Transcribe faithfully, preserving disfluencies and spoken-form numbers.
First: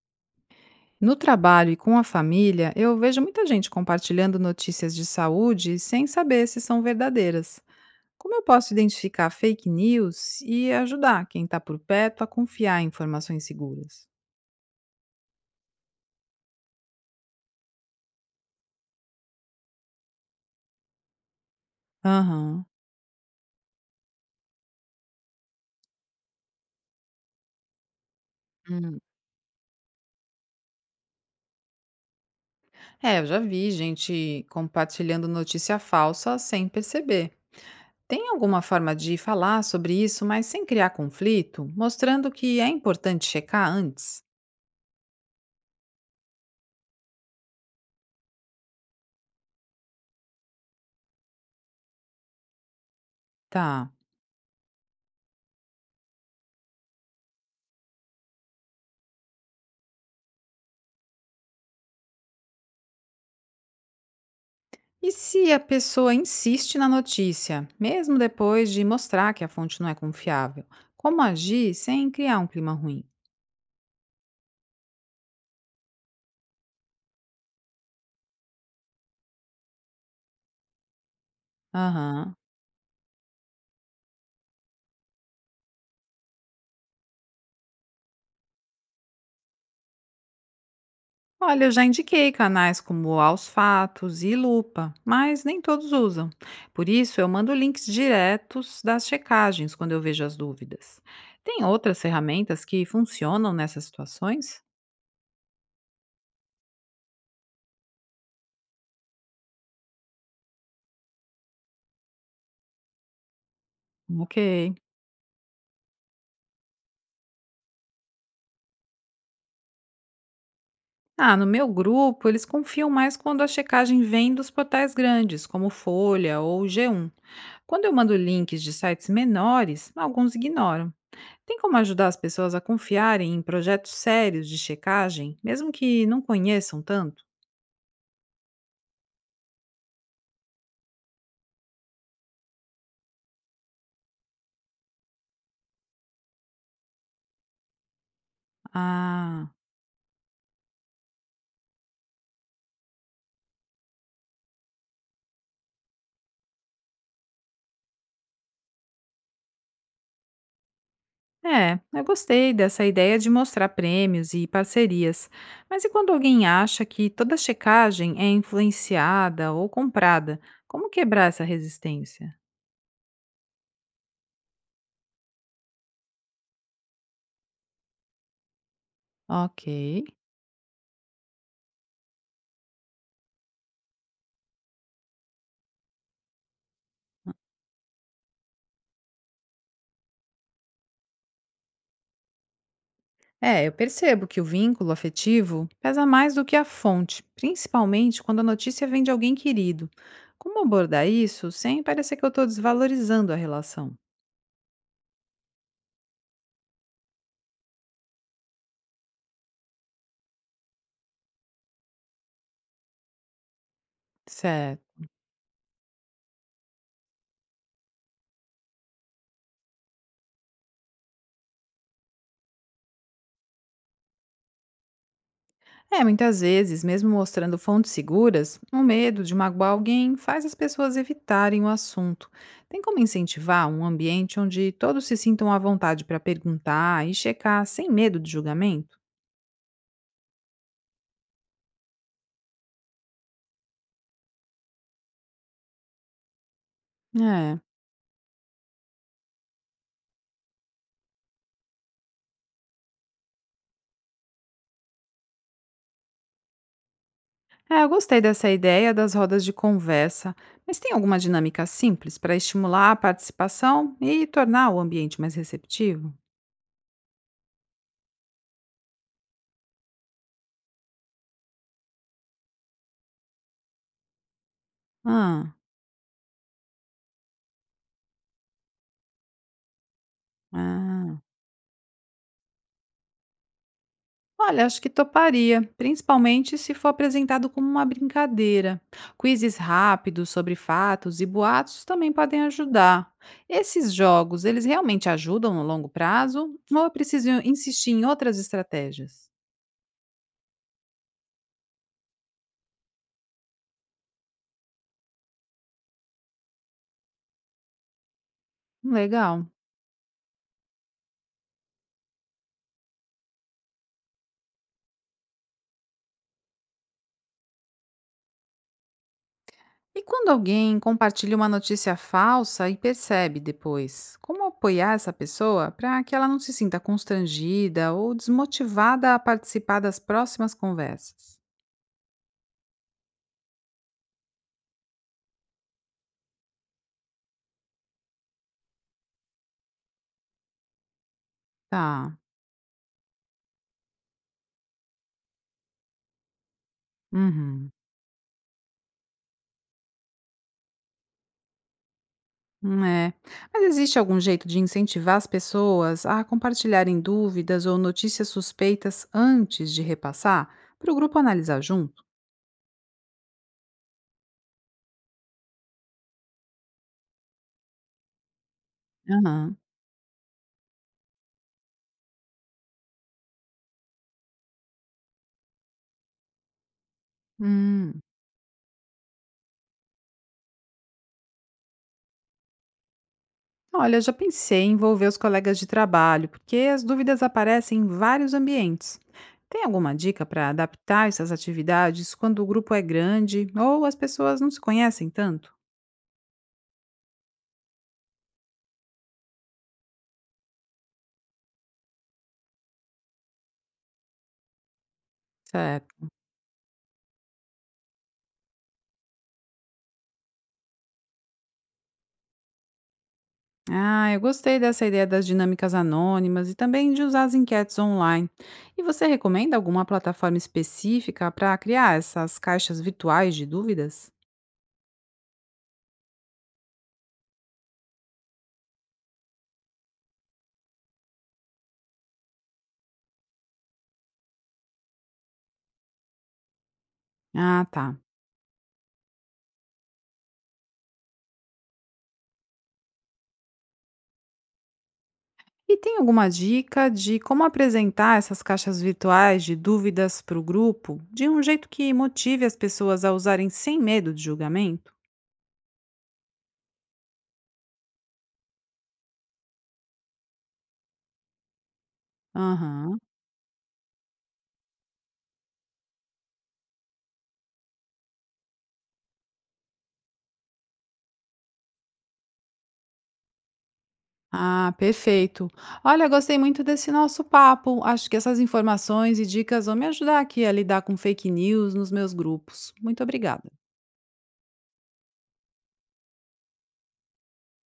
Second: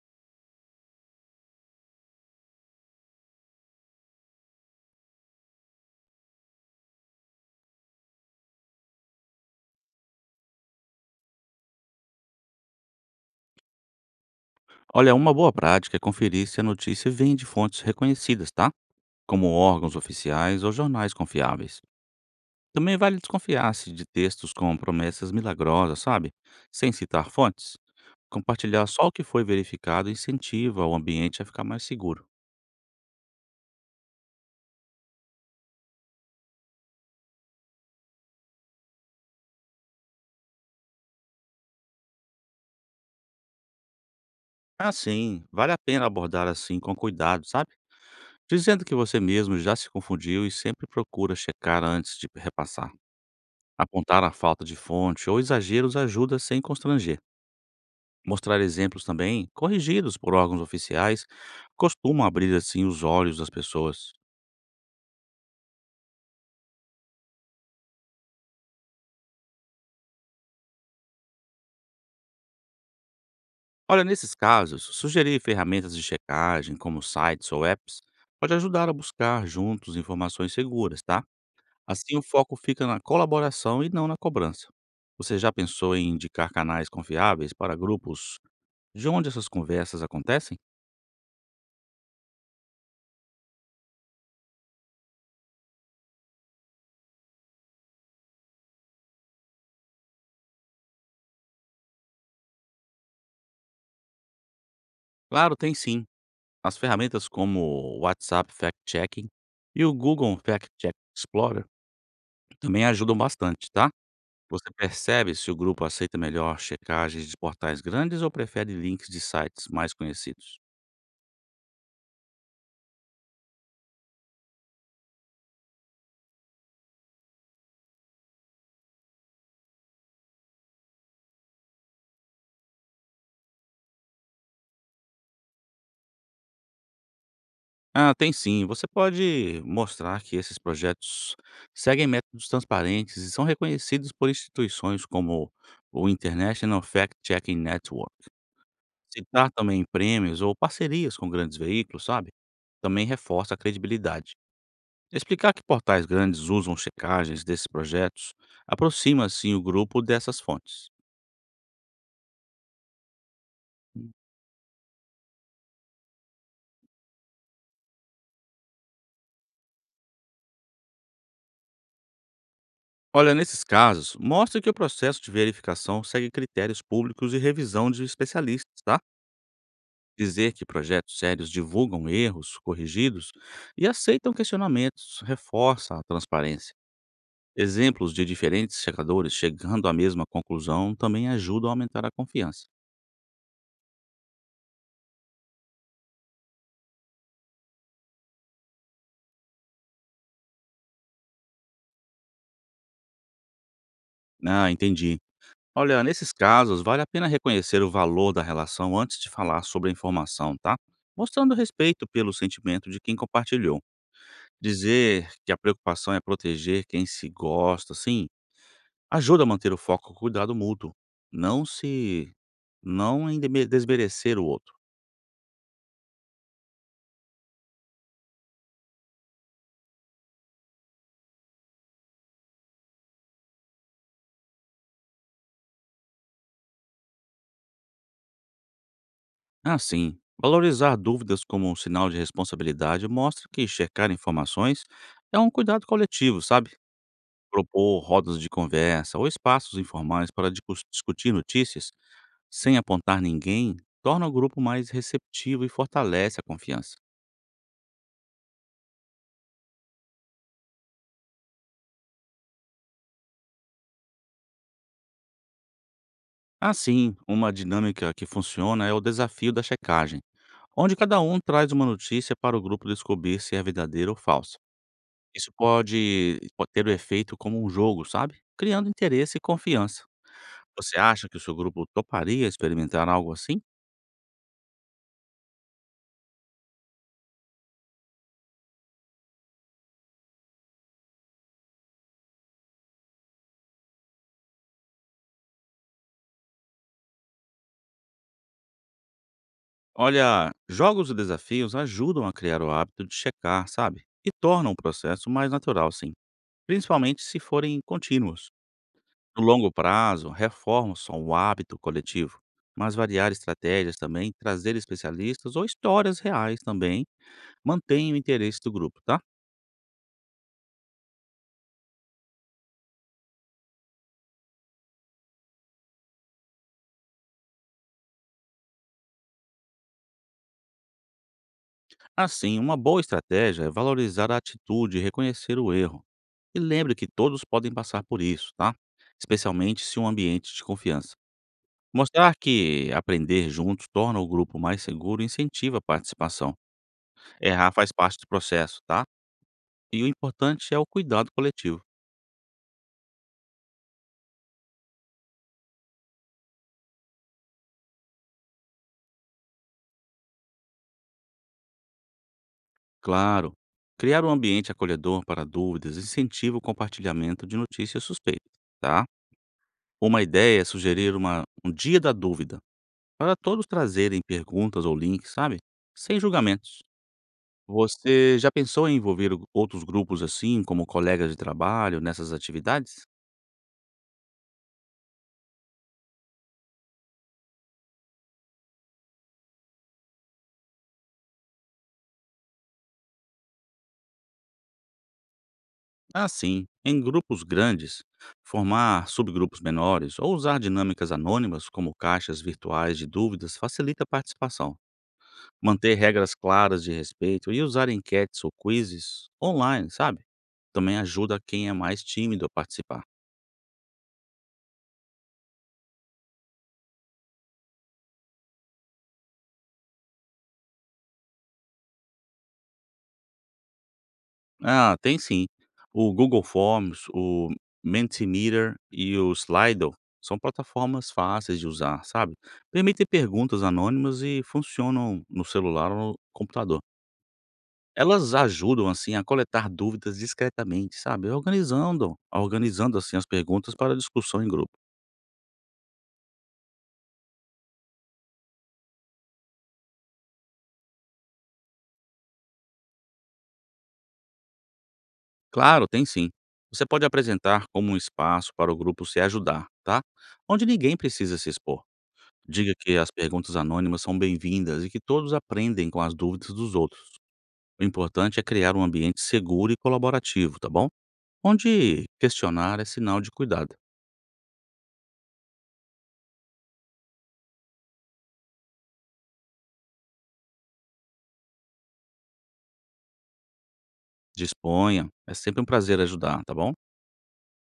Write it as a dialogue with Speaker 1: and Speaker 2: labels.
Speaker 1: No trabalho e com a família, eu vejo muita gente compartilhando notícias de saúde sem saber se são verdadeiras. Como eu posso identificar fake news e ajudar quem está por perto a confiar em informações seguras?
Speaker 2: Olha, uma boa prática é conferir se a notícia vem de fontes reconhecidas, tá? Como órgãos oficiais ou jornais confiáveis.
Speaker 1: Aham.
Speaker 2: Também vale desconfiar-se de textos com promessas milagrosas, sabe? Sem citar fontes. Compartilhar
Speaker 1: Hum.
Speaker 2: só o que foi verificado incentiva o ambiente a ficar mais seguro.
Speaker 1: É, eu já vi gente compartilhando notícia falsa sem perceber. Tem alguma forma de falar sobre isso, mas sem criar conflito, mostrando que é importante checar antes?
Speaker 2: Assim, vale a pena abordar assim com cuidado, sabe? Dizendo que você mesmo já se confundiu e sempre procura checar antes de repassar.
Speaker 1: Tá.
Speaker 2: Apontar a falta de fonte ou exageros ajuda sem constranger. Mostrar exemplos também, corrigidos por órgãos oficiais, costuma abrir assim os olhos das pessoas.
Speaker 1: E se a pessoa insiste na notícia, mesmo depois de mostrar que a fonte não é confiável? Como agir sem criar um clima ruim?
Speaker 2: Olha, nesses casos, sugerir ferramentas de checagem, como sites ou apps, pode ajudar a buscar juntos informações seguras, tá? Assim o
Speaker 1: Aham.
Speaker 2: foco fica na colaboração e não na cobrança. Você já pensou em indicar canais confiáveis para grupos de onde essas conversas acontecem?
Speaker 1: Olha, eu já indiquei canais como Aos Fatos e Lupa, mas nem todos usam. Por isso, eu mando links diretos das checagens quando eu vejo as dúvidas. Tem outras ferramentas que funcionam nessas situações?
Speaker 2: Claro, tem sim. As ferramentas como o WhatsApp Fact Checking e o Google Fact Check Explorer também ajudam bastante, tá?
Speaker 1: Ok.
Speaker 2: Você percebe se o grupo aceita melhor checagens de portais grandes ou prefere links de sites mais conhecidos?
Speaker 1: Ah, no meu grupo, eles confiam mais quando a checagem vem dos portais grandes, como Folha ou G um. Quando eu mando links de sites menores, alguns ignoram. Tem como ajudar as pessoas a confiarem em projetos sérios de checagem, mesmo que não conheçam tanto?
Speaker 2: Ah, tem sim. Você pode mostrar que esses projetos seguem métodos transparentes e são reconhecidos por instituições como o International Fact Checking Network.
Speaker 1: Ah,
Speaker 2: Citar também prêmios ou parcerias com grandes veículos, sabe? Também reforça a credibilidade. Explicar que portais grandes usam checagens desses projetos aproxima, assim, o grupo dessas fontes.
Speaker 1: é, eu gostei dessa ideia de mostrar prêmios e parcerias. Mas e quando alguém acha que toda checagem é influenciada ou comprada? Como quebrar essa resistência?
Speaker 2: Olha, nesses casos, mostra que o processo de verificação segue critérios públicos e revisão de especialistas, tá?
Speaker 1: Ok.
Speaker 2: Dizer que projetos sérios divulgam erros corrigidos e aceitam questionamentos reforça a transparência. Exemplos de diferentes checadores chegando à mesma conclusão também ajudam a aumentar a confiança.
Speaker 1: É, eu percebo que o vínculo afetivo pesa mais do que a fonte, principalmente quando a notícia vem de alguém querido. Como abordar isso sem parecer que eu estou desvalorizando a relação?
Speaker 2: Ah, entendi. Olha, nesses casos, vale a pena reconhecer o valor da relação antes de falar sobre a informação, tá? Mostrando respeito pelo sentimento de quem compartilhou.
Speaker 1: Certo.
Speaker 2: Dizer que a preocupação é proteger quem se gosta, assim, ajuda a manter o foco o cuidado mútuo, não se não em deme desmerecer o outro.
Speaker 1: É, muitas vezes, mesmo mostrando fontes seguras, o medo de magoar alguém faz as pessoas evitarem o assunto. Tem como incentivar um ambiente onde todos se sintam à vontade para perguntar e checar sem medo de julgamento?
Speaker 2: É. Assim, valorizar dúvidas como um sinal de responsabilidade mostra que checar informações é um cuidado coletivo, sabe?
Speaker 1: É.
Speaker 2: Propor rodas de conversa ou espaços informais para discus discutir notícias sem apontar ninguém torna o grupo mais receptivo e fortalece a confiança.
Speaker 1: É, eu gostei dessa ideia das rodas de conversa, mas tem alguma dinâmica simples para estimular a participação e tornar o ambiente mais receptivo?
Speaker 2: Assim, uma dinâmica que funciona é o desafio da checagem, onde cada um traz uma notícia para o grupo descobrir se é verdadeira ou falsa. Isso
Speaker 1: Ah,
Speaker 2: pode, pode ter o efeito como um jogo, sabe? Criando interesse e confiança. Você
Speaker 1: ah.
Speaker 2: acha que o seu grupo toparia experimentar algo assim?
Speaker 1: Olha, acho que toparia, principalmente se for apresentado como uma brincadeira. Quizzes rápidos sobre fatos e boatos também podem ajudar. Esses jogos, eles realmente ajudam no longo prazo ou é preciso insistir em outras estratégias?
Speaker 2: Olha, jogos e desafios ajudam a criar o hábito de checar, sabe? E tornam o processo mais natural, sim, principalmente se forem contínuos. No
Speaker 1: Legal.
Speaker 2: longo prazo, reformas são o hábito coletivo, mas variar estratégias também, trazer especialistas ou histórias reais também, mantém o interesse do grupo, tá?
Speaker 1: E quando alguém compartilha uma notícia falsa e percebe depois, como apoiar essa pessoa para que ela não se sinta constrangida ou desmotivada a participar das próximas conversas?
Speaker 2: Assim, uma boa estratégia é valorizar a atitude e reconhecer o erro. E lembre que todos podem passar por isso, tá? Especialmente se um ambiente de confiança.
Speaker 1: Tá.
Speaker 2: Mostrar que aprender juntos torna o grupo mais seguro e incentiva a participação.
Speaker 1: Uhum.
Speaker 2: Errar faz parte do processo, tá? E o importante é o cuidado coletivo.
Speaker 1: Hum, é. Mas existe algum jeito de incentivar as pessoas a compartilharem dúvidas ou notícias suspeitas antes de repassar para o grupo analisar junto?
Speaker 2: Claro. Criar um ambiente acolhedor para dúvidas incentiva o compartilhamento de notícias suspeitas, tá?
Speaker 1: Aham.
Speaker 2: Uma ideia é sugerir uma, um dia da dúvida, para todos trazerem perguntas ou links, sabe? Sem julgamentos.
Speaker 1: Hum.
Speaker 2: Você já pensou em envolver o- outros grupos assim, como colegas de trabalho, nessas atividades?
Speaker 1: Olha, eu já pensei em envolver os colegas de trabalho, porque as dúvidas aparecem em vários ambientes. Tem alguma dica para adaptar essas atividades quando o grupo é grande ou as pessoas não se conhecem tanto?
Speaker 2: Ah, sim. Em grupos grandes, formar subgrupos menores ou usar dinâmicas anônimas como caixas virtuais de dúvidas facilita a participação. Manter
Speaker 1: Certo.
Speaker 2: regras claras de respeito e usar enquetes ou quizzes online, sabe? Também ajuda quem é mais tímido a participar.
Speaker 1: Ah, eu gostei dessa ideia das dinâmicas anônimas e também de usar as enquetes online. E você recomenda alguma plataforma específica para criar essas caixas virtuais de dúvidas?
Speaker 2: Ah, tem sim. O Google Forms, o Mentimeter e o Slido são plataformas fáceis de usar, sabe? Permitem perguntas anônimas e funcionam no celular ou no computador.
Speaker 1: Ah, tá.
Speaker 2: Elas ajudam assim a coletar dúvidas discretamente, sabe? Organizando, organizando assim as perguntas para discussão em grupo.
Speaker 1: E tem alguma dica de como apresentar essas caixas virtuais de dúvidas para o grupo de um jeito que motive as pessoas a usarem sem medo de julgamento?
Speaker 2: Claro, tem sim. Você pode apresentar como um espaço para o grupo se ajudar, tá? Onde ninguém precisa se expor. Diga que
Speaker 1: Aham.
Speaker 2: as perguntas anônimas são bem-vindas e que todos aprendem com as dúvidas dos outros. O importante é criar um ambiente seguro e colaborativo, tá bom? Onde questionar é sinal de cuidado.
Speaker 1: Ah, perfeito. Olha, gostei muito desse nosso papo. Acho que essas informações e dicas vão me ajudar aqui a lidar com fake news nos meus grupos. Muito obrigada.
Speaker 2: Disponha, é sempre um prazer ajudar, tá bom?